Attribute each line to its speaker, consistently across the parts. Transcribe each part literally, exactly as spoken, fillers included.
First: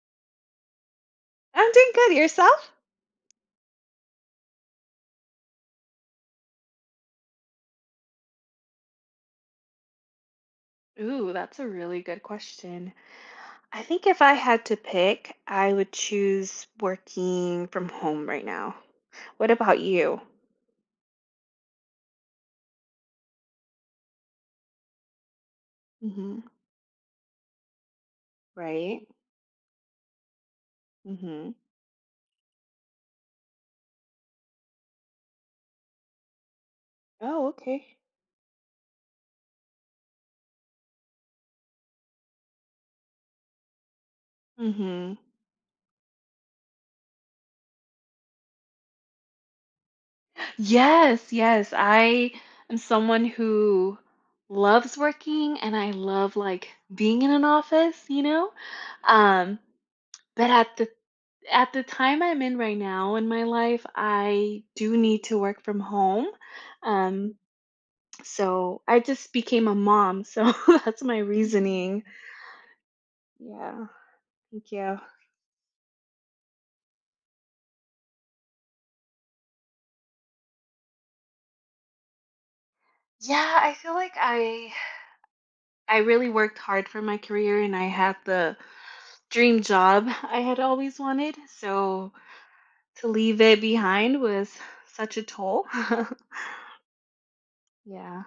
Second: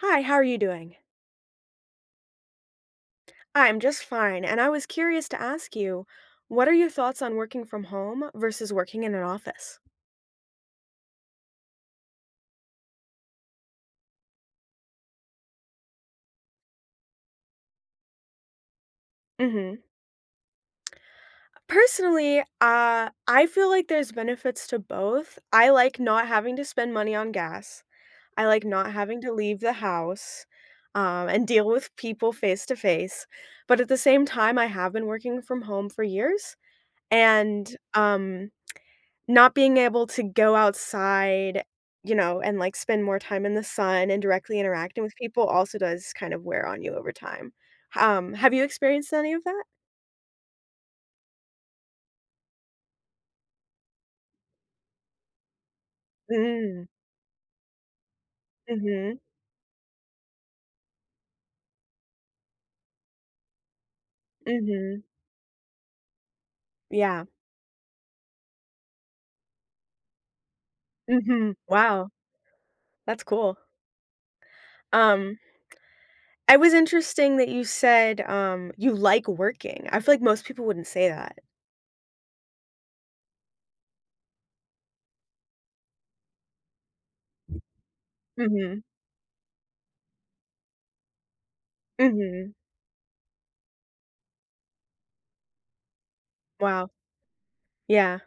Speaker 1: Hi. How are you doing?
Speaker 2: I'm doing good, and yourself?
Speaker 1: I'm just fine, and I was curious to ask you, what are your thoughts on working from home vs. working in an office?
Speaker 2: Ooh, that's a really good question. I think if I had to pick, I would choose working from home right now. What about
Speaker 1: Mhm.
Speaker 2: you?
Speaker 1: Personally, uh, I feel like there's benefits to both. I like not
Speaker 2: Mhm.
Speaker 1: having to spend money on gas, I like not
Speaker 2: Right.
Speaker 1: having to leave the house, um, and
Speaker 2: Mhm.
Speaker 1: deal with people face to face. But at the same time, I have been working from home for years
Speaker 2: Oh,
Speaker 1: and,
Speaker 2: okay.
Speaker 1: um, not being able to go outside, you know, and, like, spend more time in the sun and directly interacting with
Speaker 2: Mhm.
Speaker 1: people also does kinda wear on you over time. H um, have you experienced any of that?
Speaker 2: Yes, yes, I am someone who loves working, and I love, like,
Speaker 1: Mm.
Speaker 2: being in an office, you know?
Speaker 1: Mhm.
Speaker 2: Um, but at the at the time I'm in right now in my life, I do
Speaker 1: Mhm.
Speaker 2: need to work from home,
Speaker 1: Yeah.
Speaker 2: um so I just became a mom, so that's my
Speaker 1: Mhm.
Speaker 2: reasoning.
Speaker 1: Wow. That's cool.
Speaker 2: Yeah. Thank you.
Speaker 1: Um I was interesting that you said, um, you like working. I feel like most people wouldn't say that.
Speaker 2: Yeah. I feel like I I really worked hard for my career, and I had the
Speaker 1: Mhm.
Speaker 2: dream job I had always wanted. So,
Speaker 1: Mhm.
Speaker 2: to leave it behind was such a toll.
Speaker 1: Wow. Yeah.
Speaker 2: Yeah.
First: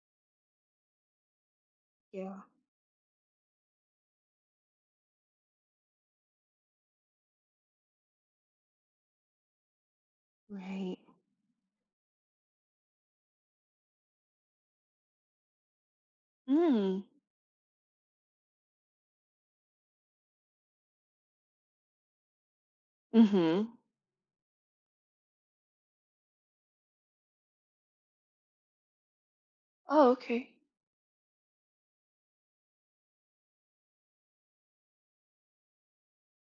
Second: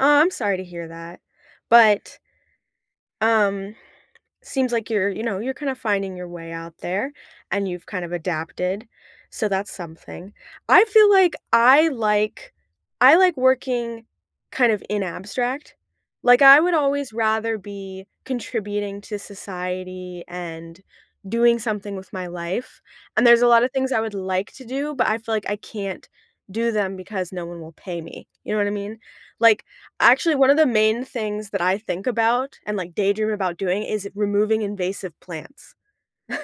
Speaker 1: Oh, I'm sorry to hear that. But
Speaker 2: Yeah.
Speaker 1: Um, seems like you're, you know, you're kinda finding your way out there, and you've kinda adapted. So that's something. I
Speaker 2: Right.
Speaker 1: feel like I like I like working kind of in abstract. Like, I would
Speaker 2: Mm.
Speaker 1: always rather be contributing to society and doing something with my life. And there's a lot
Speaker 2: Mhm.
Speaker 1: of things I would like to do, but I feel like I can't do them because no one will pay me. You know what I mean? Like,
Speaker 2: Oh,
Speaker 1: actually, one
Speaker 2: okay.
Speaker 1: of the main things that I think about and, like, daydream about doing is removing invasive plants.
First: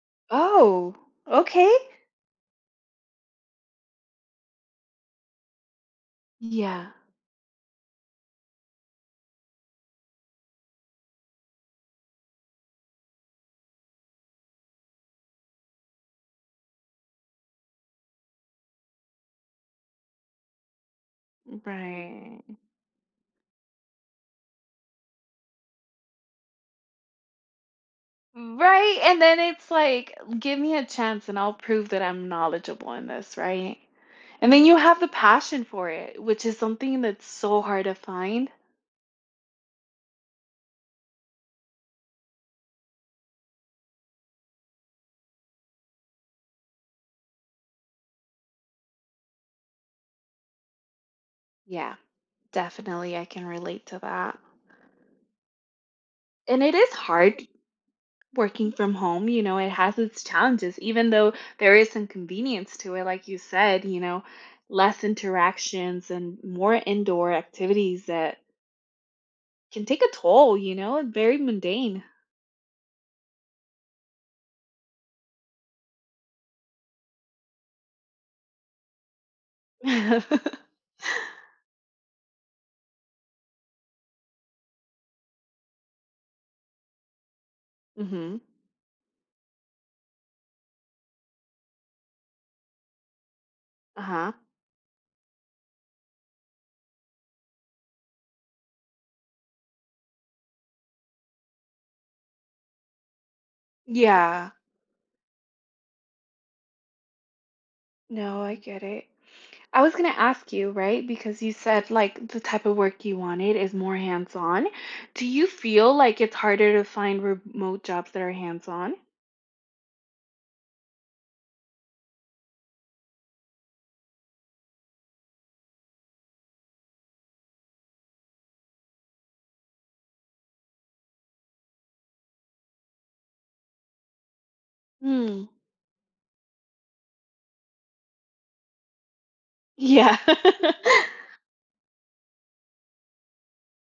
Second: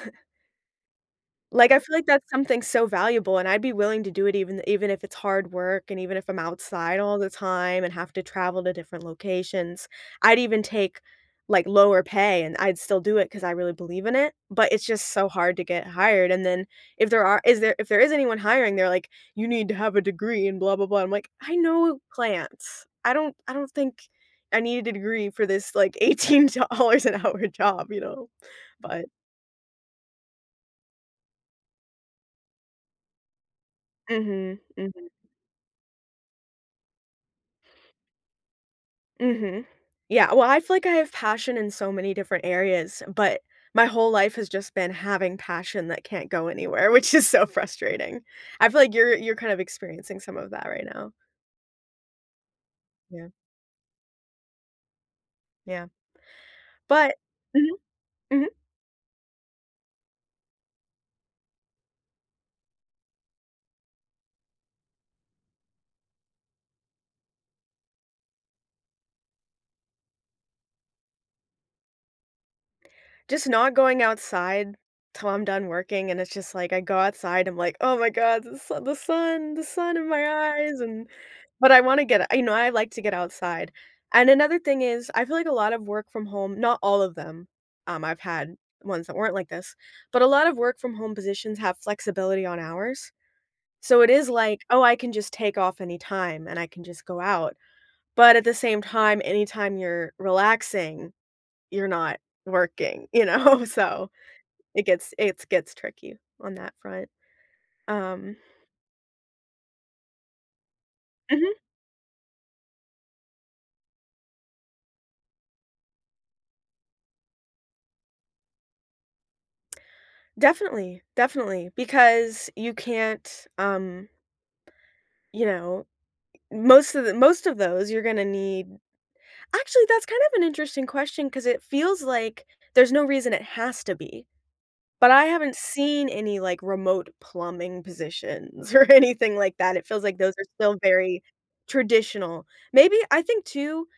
Speaker 2: Oh. Okay!
Speaker 1: Like, I feel like that's something so valuable, and I'd be willing to do it even even if it's hard work and even if I'm
Speaker 2: Yeah.
Speaker 1: outside all the time and have to travel to different locations. I'd even take, like, lower pay, and I'd still do it 'cause I really believe in it. But it's just so hard to get hired. And then if there are is there if there is anyone hiring, they're like, "You need to have a degree," and blah blah blah. I'm like, "I
Speaker 2: Mm
Speaker 1: know
Speaker 2: right.
Speaker 1: plants." I don't I don't think I need a degree for this, like, eighteen dollars an hour job, you know?
Speaker 2: Mm Right?
Speaker 1: But
Speaker 2: And then it's like, "Give me a chance, and I'll prove that I'm knowledgeable in this," right? And
Speaker 1: Mhm.
Speaker 2: then you have the
Speaker 1: Mhm.
Speaker 2: passion for it, which is something that's so hard to find.
Speaker 1: Mhm. Yeah. Well, I feel like I have passion in so many different areas, but, my whole life has just been having passion that can't go anywhere, which is so frustrating. I feel like you're you're kind of experiencing some of that right now.
Speaker 2: Yeah. Definitely I
Speaker 1: Yeah.
Speaker 2: can relate to that.
Speaker 1: Yeah.
Speaker 2: And it is
Speaker 1: But
Speaker 2: hard
Speaker 1: Mhm. Mhm.
Speaker 2: working from home, you know? It has its challenges even though there is some convenience to it, like you said, you know, less interactions and more indoor activities that can take a toll, you know? Very mundane.
Speaker 1: Just not going outside till I'm done working, and it's just, like, I go outside. I'm like, "Oh my god, the su the sun the sun in my eyes, and" but I wanna get you know, I like to get outside, and another thing is I feel like a lot of work from home not all of them, um, I've
Speaker 2: Mhm.
Speaker 1: had ones that weren't like this, but a lot of work from home positions have flexibility on hours. So it is
Speaker 2: Uh-huh.
Speaker 1: like, "Oh, I can just take off anytime, and I can just go out," but at the same time, anytime you're relaxing, you're not working. You know? So,
Speaker 2: Yeah.
Speaker 1: it gets it's gets tricky on that front, um
Speaker 2: No, I get it. I was gonna ask you, right? Because you
Speaker 1: Mhm.
Speaker 2: said, like, the type of work you wanted is more hands on. Do you feel like it's harder to find remote jobs that are hands on?
Speaker 1: Definitely. Definitely. Because you can't, um... you know, most of the most of those, you're gonna need actually, that's kind of an interesting question 'cause it feels like there's no reason it has to be. But I
Speaker 2: Hmm.
Speaker 1: haven't seen any, like, remote plumbing positions or anything like that, it feels
Speaker 2: Yeah.
Speaker 1: like those are still very traditional. Maybe I think too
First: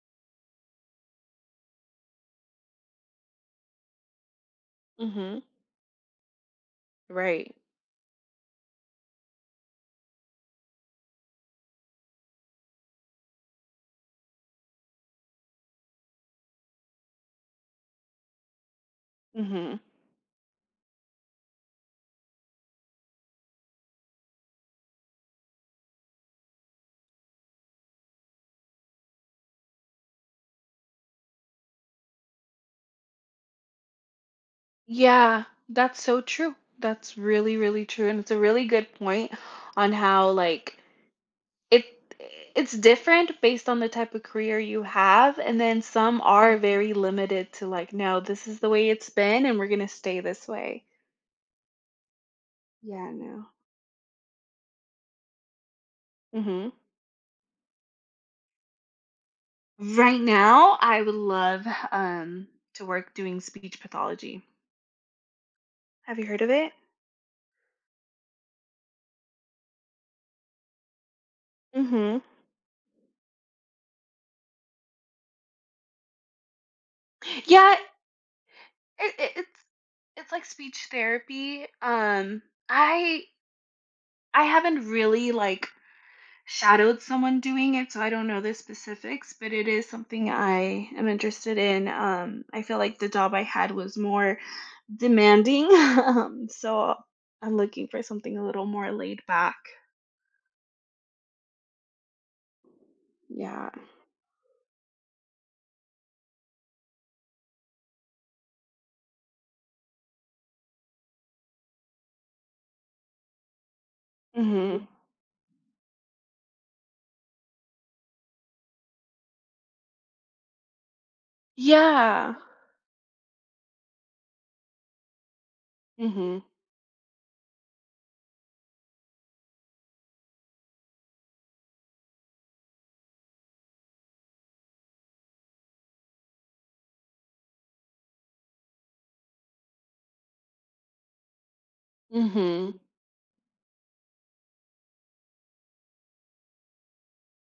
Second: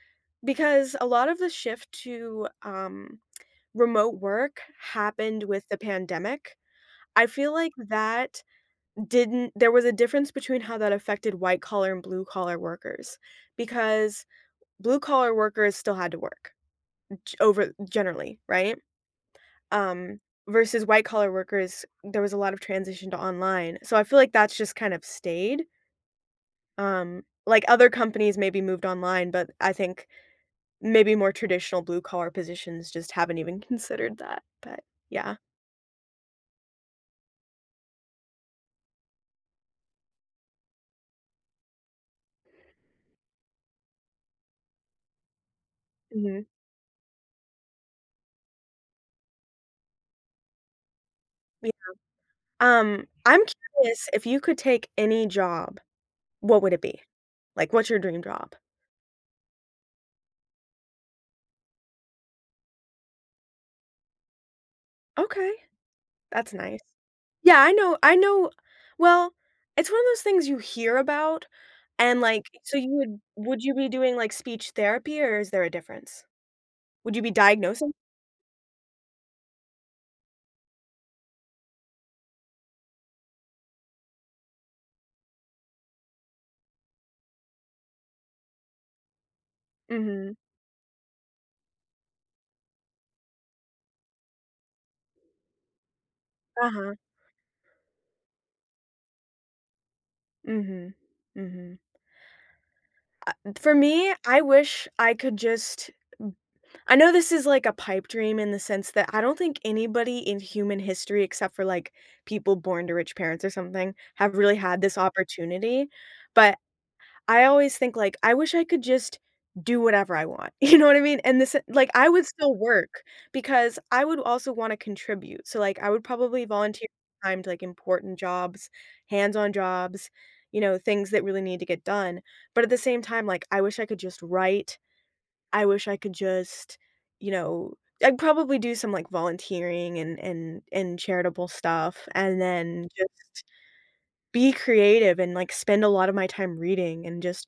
Speaker 1: because a lot of the shift to, um, remote work
Speaker 2: Mhm.
Speaker 1: happened with the pandemic. I
Speaker 2: Right.
Speaker 1: feel like that didn't there was a difference between how that affected white collar and blue collar workers because blue collar workers still had to work g over generally right?
Speaker 2: Mhm.
Speaker 1: Um, versus white collar workers, there was a lot of transition to online. So, I feel like that's just kind of stayed. Um, like, other companies maybe moved online, but I think maybe more traditional blue collar positions just haven't even considered that. But, yeah.
Speaker 2: Yeah. That's so true. That's really, really true, and it's a really good point on how like, it it's different based on the type of career you have, and then some
Speaker 1: Mhm.
Speaker 2: are very limited to, like, "No, this is the way it's been, and we're gonna stay this way."
Speaker 1: Yeah.
Speaker 2: Yeah,
Speaker 1: Um,
Speaker 2: I
Speaker 1: I'm
Speaker 2: know.
Speaker 1: curious if you could take any job, what
Speaker 2: Mhm.
Speaker 1: would it be? Like, what's your dream job?
Speaker 2: Right now, I would love, um, to work doing speech pathology.
Speaker 1: Okay.
Speaker 2: Have you heard of
Speaker 1: That's
Speaker 2: it?
Speaker 1: nice Yeah, I know I know Well, it's one of those things you hear about, and,
Speaker 2: Mhm.
Speaker 1: like, so you would would you be doing, like, speech therapy, or is there a difference? Would you be
Speaker 2: Yeah
Speaker 1: diagnosing?
Speaker 2: I it it's it's like speech therapy, um, I I haven't really, like, shadowed someone doing it, so I don't know the specifics, but it is something
Speaker 1: Mhm.
Speaker 2: I am interested in. Um, I feel like the job I had was more demanding, um,
Speaker 1: Uh-huh.
Speaker 2: so I'm looking for something a little more laid back.
Speaker 1: Mhm, mhm. I
Speaker 2: Yeah.
Speaker 1: for me, I wish I could just n I know this is like a pipe dream in the sense that I don't think anybody in human history except for, like, people born to rich parents or something have really had
Speaker 2: Mhm.
Speaker 1: this opportunity, but I always think, like, I wish I could just do whatever I want. You know what I mean, and this, eh, like I would
Speaker 2: Yeah.
Speaker 1: still work because I would also wanna contribute, so, like, I would probably
Speaker 2: Mhm.
Speaker 1: volunteer time to, like, important jobs, hands-on jobs, you know, things that really need to get done, but at the same time, like, I wish I could just write. I wish I could just, you know I'd probably do some, like, volunteering and and and charitable stuff and
Speaker 2: Mhm.
Speaker 1: then just be creative and, like, spend a lotta my time reading and just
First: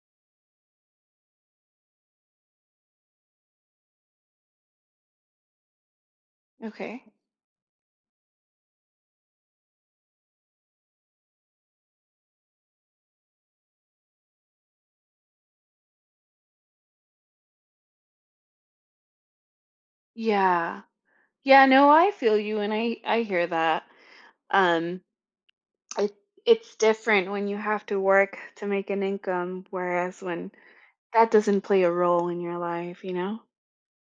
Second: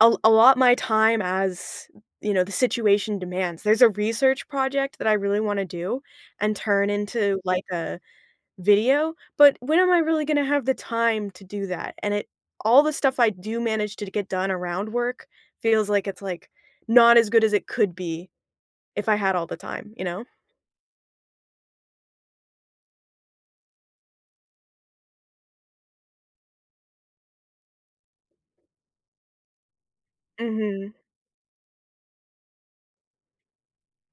Speaker 1: al allot my time as, you know, the situation demands. There's a research project that I really wanna do and turn
Speaker 2: Okay.
Speaker 1: into, like, a video, but when am I really gonna have the time to do that? And it all the stuff I do manage to d get done around work feels like it's, like, not as good as it could be if I had all the time, you know?
Speaker 2: Yeah. Yeah, no I feel you, and I I hear that. Um, it's different when you have to work to make an income, whereas when
Speaker 1: Mhm.
Speaker 2: that doesn't play a role in your life, you know?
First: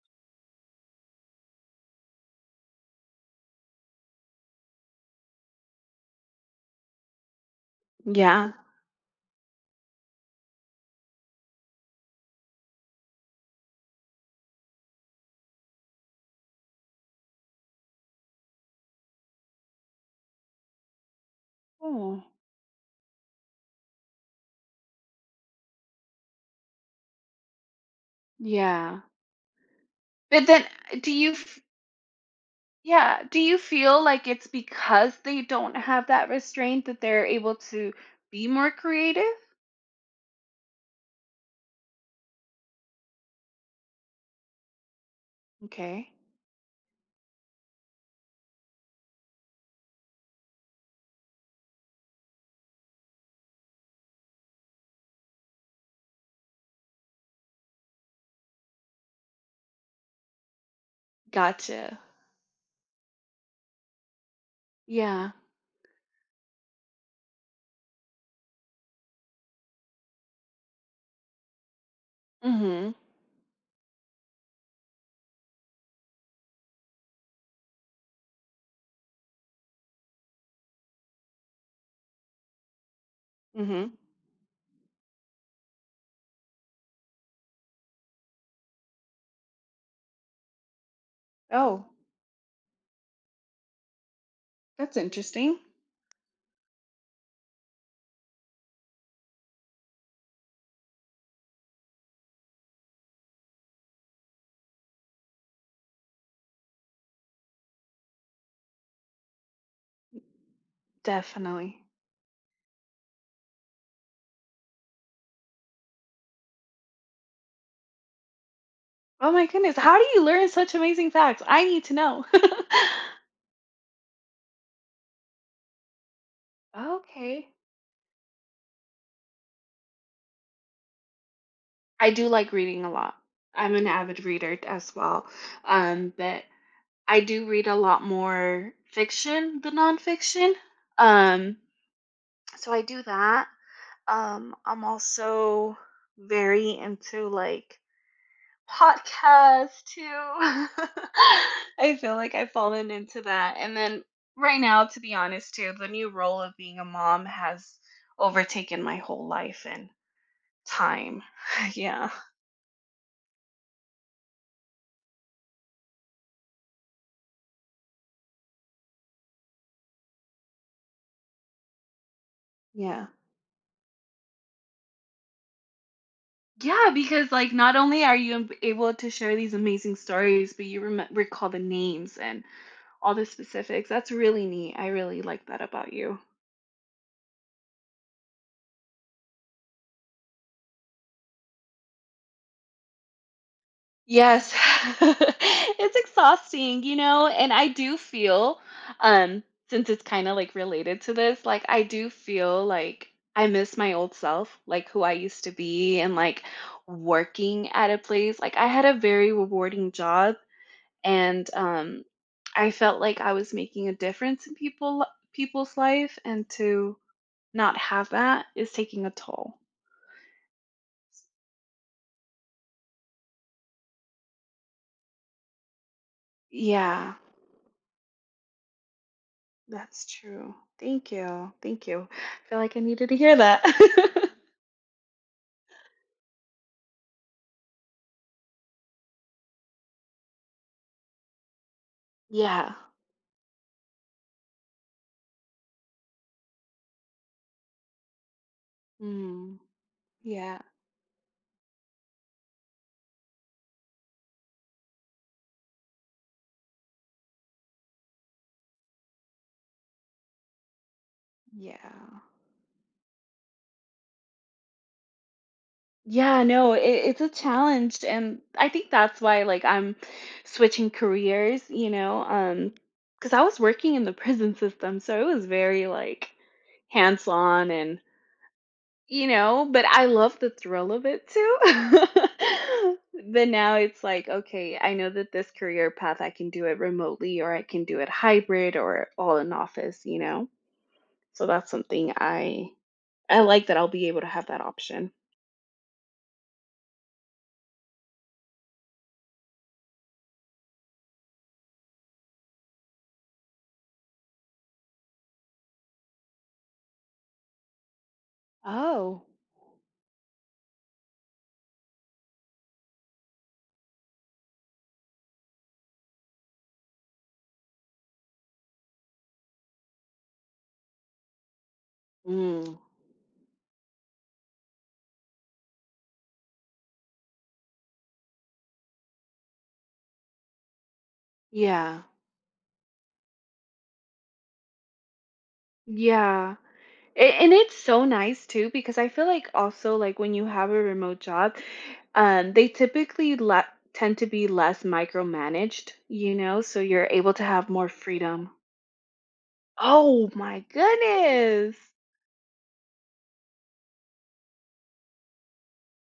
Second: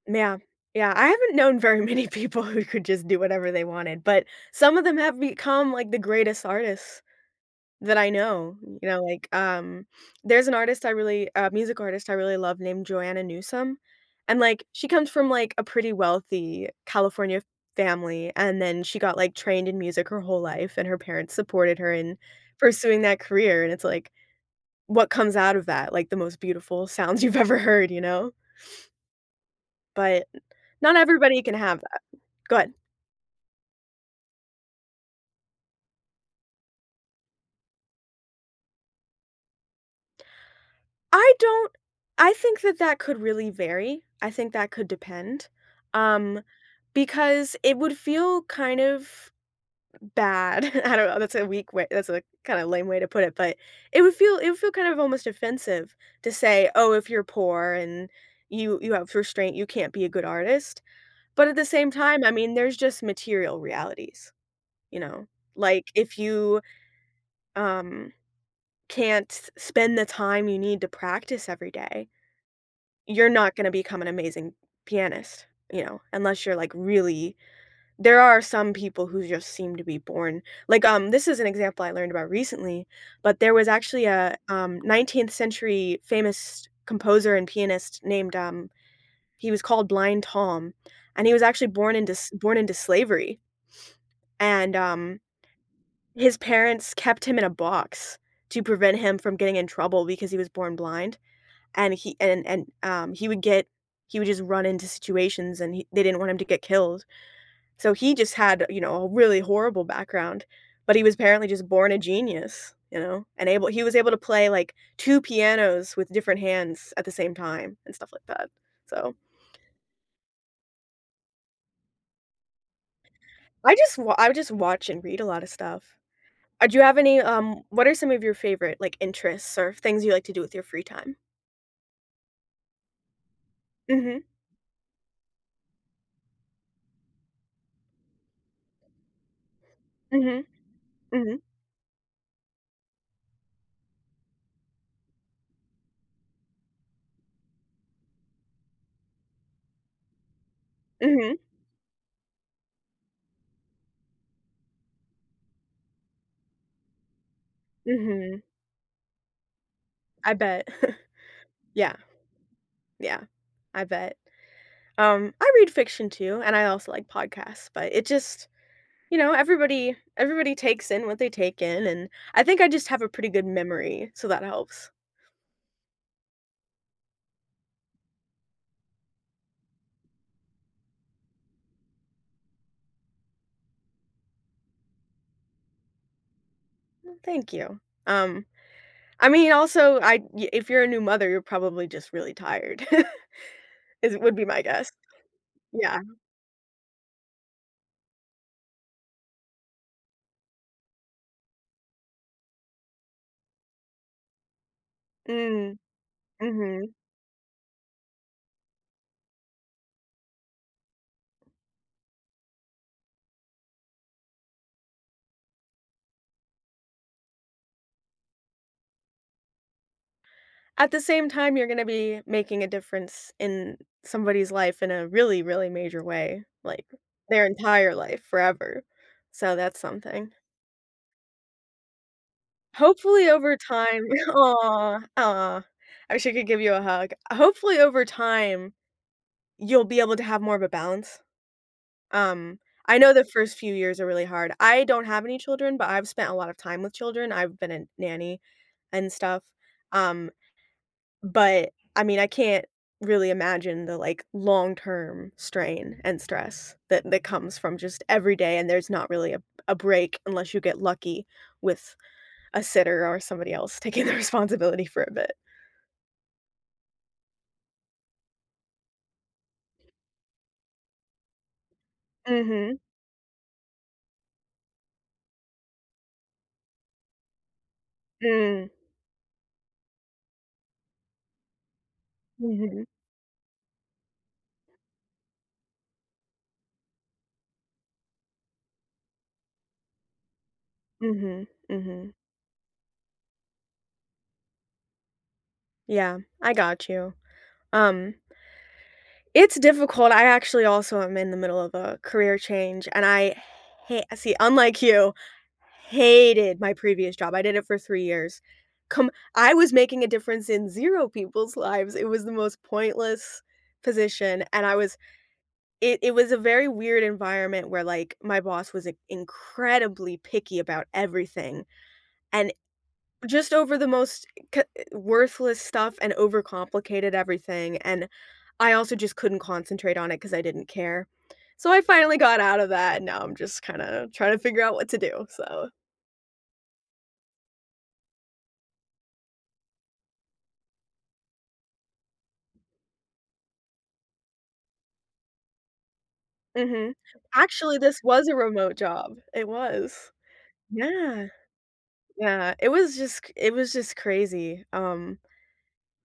Speaker 1: Yeah. Yeah, I haven't known very many people who could just do whatever they wanted, but some of them have become, like, the greatest artists that I
Speaker 2: Yeah.
Speaker 1: know, you know, like, um, there's an artist I really a music artist I really love named Joanna Newsom, and, like, she comes from, like, a pretty wealthy California family, and then she got, like, trained in music her whole life, and her parents supported her in
Speaker 2: Oh.
Speaker 1: pursuing that career, and it's like, what comes out of that, like, the most beautiful sounds you've ever heard, you know?
Speaker 2: Yeah.
Speaker 1: But,
Speaker 2: But then
Speaker 1: not
Speaker 2: do you
Speaker 1: everybody can
Speaker 2: f f
Speaker 1: have that. Go ahead.
Speaker 2: Yeah, do you feel like it's because they don't have that restraint that they're able to be more creative?
Speaker 1: I don't I think that that could really vary. I think that could depend,
Speaker 2: Okay.
Speaker 1: um, because it would feel kind of bad, I don't know, that's a weak way that's a kinda lame way to put it, but it would feel it would feel kind of almost offensive to say, "Oh, if you're poor and you you have restraint, you can't be a good artist," but at the same
Speaker 2: Gotcha.
Speaker 1: time, I mean, there's just material realities, you know?
Speaker 2: Yeah.
Speaker 1: Like, if you, um, can't spend the time you need to practice every day
Speaker 2: Mhm.
Speaker 1: you're not gonna become an amazing pianist, you know, unless you're, like, really there are some people who just seem to be born like, um, this is an example I learned about recently, but there was
Speaker 2: Mhm.
Speaker 1: actually a, um, nineteenth century famous composer and pianist named, um he was called Blind Tom. And he was actually
Speaker 2: Oh.
Speaker 1: born into s born into slavery, and,
Speaker 2: That's
Speaker 1: um,
Speaker 2: interesting.
Speaker 1: his parents kept him in a box to prevent him from getting in trouble because he was born blind, and he and and, um, he would get he would just run into situations and he they didn't want him to get killed. So, he just had, you know, a really horrible background, but he was apparently just
Speaker 2: Definitely.
Speaker 1: born a genius, you know, and able he was able to play, like, two pianos with different hands at the same time and stuff like that, so.
Speaker 2: Oh my goodness, how do you learn such amazing facts, I need to know.
Speaker 1: I just wa I just watch and read a lot of stuff. Uh, do you have any,
Speaker 2: Okay.
Speaker 1: um, what are some of your favorite, like, interests or things you like to do with your free time?
Speaker 2: I do like reading a lot. I'm an
Speaker 1: Mhm.
Speaker 2: avid reader d as well, um, but I do read a lot more fiction than
Speaker 1: Mhm.
Speaker 2: nonfiction,
Speaker 1: Mhm.
Speaker 2: um, so I do that. Um, I'm also very into, like, podcasts too.
Speaker 1: Mhm.
Speaker 2: I feel like I've fallen into that, and then, right now, to be honest too, the new role of being a mom has
Speaker 1: Mhm.
Speaker 2: overtaken my whole life and
Speaker 1: I bet.
Speaker 2: time.
Speaker 1: Yeah.
Speaker 2: Yeah.
Speaker 1: Yeah. I bet. Um, I read fiction too, and I also like podcasts, but it just you know, everybody everybody takes in what they take in, and I think I just have
Speaker 2: Yeah.
Speaker 1: a pretty good memory, so that helps.
Speaker 2: Yeah, because, like, not only are you ab able to share these amazing stories, but you reme recall the names and all the specifics. That's really neat. I really like that about you.
Speaker 1: Mm, thank you. Um, I mean, also, I y if you're a new mother, you're probably just really tired. Is would be
Speaker 2: Yes.
Speaker 1: my guess.
Speaker 2: It's
Speaker 1: Yeah.
Speaker 2: exhausting, you know? And I do feel, um, since it's kinda, like, related to this, like, I do feel, like, I miss my old self, like, who I used to
Speaker 1: Mm.
Speaker 2: be and, like,
Speaker 1: Mhm.
Speaker 2: working at a place. Like, I had a very rewarding job, and, um, I felt like I was making a difference in people people's life, and to not have that is taking a toll.
Speaker 1: At the same time, you're gonna be making a difference in somebody's life in a really, really major way, like,
Speaker 2: Yeah.
Speaker 1: their entire life, forever. So, that's
Speaker 2: That's
Speaker 1: something.
Speaker 2: true. Thank you, thank you. I feel like I needed to
Speaker 1: Hopefully,
Speaker 2: hear
Speaker 1: over
Speaker 2: that.
Speaker 1: time aw, aw, I wish I could give you a hug. Hopefully, over time, you'll be able to have more of a balance. Um,
Speaker 2: Yeah.
Speaker 1: I know the first few years are really hard. I don't have any children, but I've spent a lot of time with children, I've been a nanny and stuff,
Speaker 2: Mm.
Speaker 1: um,
Speaker 2: Yeah.
Speaker 1: but, I mean, I can't really imagine the, like, long-term strain and stress that that comes from just every day and there's not really a b a break unless you get lucky with
Speaker 2: Yeah.
Speaker 1: a sitter or somebody else taking the responsibility for a bit.
Speaker 2: Yeah, no, i i it's a challenged, and I think that's why, like, I'm switching careers, you know, um,
Speaker 1: Mhm.
Speaker 2: 'cause I was working in the prison system, so it was very, like, hands-on and
Speaker 1: Mm.
Speaker 2: you know, but I love the thrill of it, too.
Speaker 1: Mhm.
Speaker 2: But now it's like, okay. I know that this career path, I can do it remotely, or I can do it hybrid or all in the office, you know?
Speaker 1: Mhm,
Speaker 2: So that's something
Speaker 1: mhm.
Speaker 2: I I like that I'll be able to have that option.
Speaker 1: Yeah. I got you. Um It's difficult, I actually also am in the middle of a career change, and I ha see, unlike you, hated my previous job. I did it for three years. Come
Speaker 2: Oh.
Speaker 1: I was making a difference in zero people's lives. It was the most pointless position, and I was it it was a very weird environment where, like, my boss was in incredibly picky about everything. And
Speaker 2: Mm.
Speaker 1: just over the most co worthless stuff and overcomplicated everything and I also just couldn't concentrate on it 'cause I didn't care. So I
Speaker 2: Yeah.
Speaker 1: finally got out of that, and now I'm just kinda trying to figure out what to do. So
Speaker 2: Yeah. A and it's so nice, too, because I feel like also, like, when you have a remote job, um, they typically le tend to be less micromanaged, you know, so
Speaker 1: Mhm.
Speaker 2: you're able to have
Speaker 1: Actually,
Speaker 2: more
Speaker 1: this was a
Speaker 2: freedom.
Speaker 1: remote job. It was.
Speaker 2: Oh my
Speaker 1: Yeah.
Speaker 2: goodness!
Speaker 1: Yeah. It was just cr it was just crazy. Um,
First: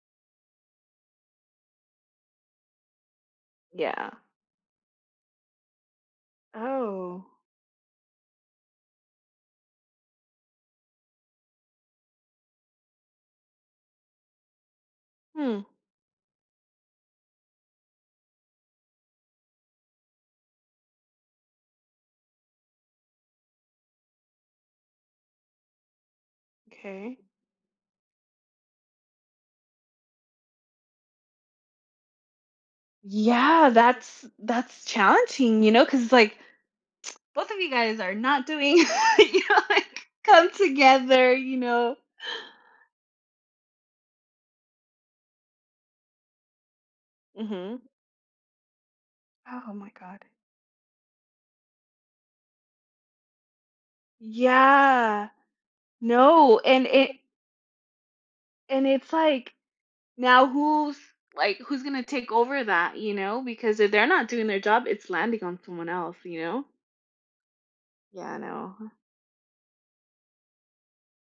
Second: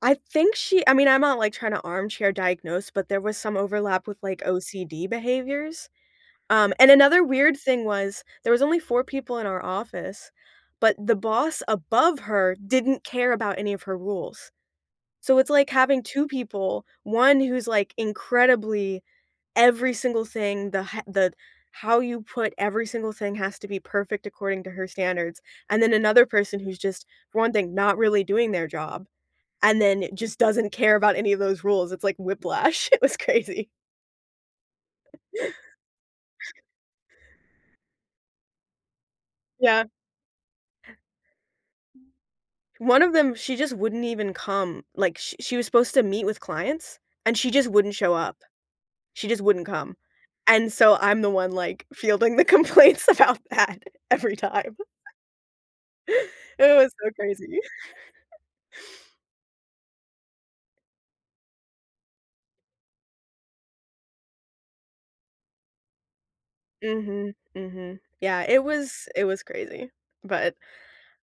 Speaker 1: I think she I mean, I'm not, like, trying to armchair diagnose, but there was some overlap
Speaker 2: Yeah.
Speaker 1: with, like, OCD behaviors. Um, and another
Speaker 2: Oh.
Speaker 1: weird thing was, there was only four people in our office, but the boss above her didn't care about any of her rules. So it's
Speaker 2: Hmm.
Speaker 1: like having two people, one who's, like, incredibly every single thing, the h the how you put every single thing has to be perfect according to her standards, and then another person who's just,
Speaker 2: 'Kay.
Speaker 1: for one thing, not really doing their job and then just doesn't care about any of those rules. It's like whiplash. It was crazy.
Speaker 2: Yeah! That's that's challenging, you know, 'cause it's like, both of you guys are not doing you know,
Speaker 1: Yeah.
Speaker 2: like, come together, you know?
Speaker 1: One of them, she just wouldn't even come. Like, sh she was supposed to meet with clients, and she just
Speaker 2: Mhm.
Speaker 1: wouldn't show up. She just wouldn't
Speaker 2: Oh my
Speaker 1: come.
Speaker 2: god.
Speaker 1: And so I'm the one, like, fielding the complaints about that every time.
Speaker 2: Yeah. No.
Speaker 1: It
Speaker 2: And
Speaker 1: was so
Speaker 2: it
Speaker 1: crazy.
Speaker 2: and it's like, now who's, like, who's gonna take over that? You know? Because if they're not doing their job, it's landing on someone else, you know?
Speaker 1: Mhm. Mhm.
Speaker 2: Yeah. I
Speaker 1: Yeah. It
Speaker 2: know, huh.
Speaker 1: was it was crazy, but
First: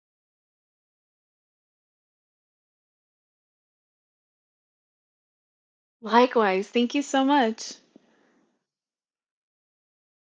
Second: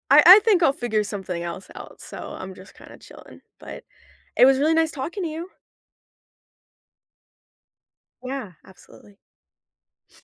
Speaker 1: I I think I'll figure something else out. So I'm just kinda chilling, but it was really nice talking to you.
Speaker 2: Likewise. Thank you so much.
Speaker 1: Yeah. Absolutely.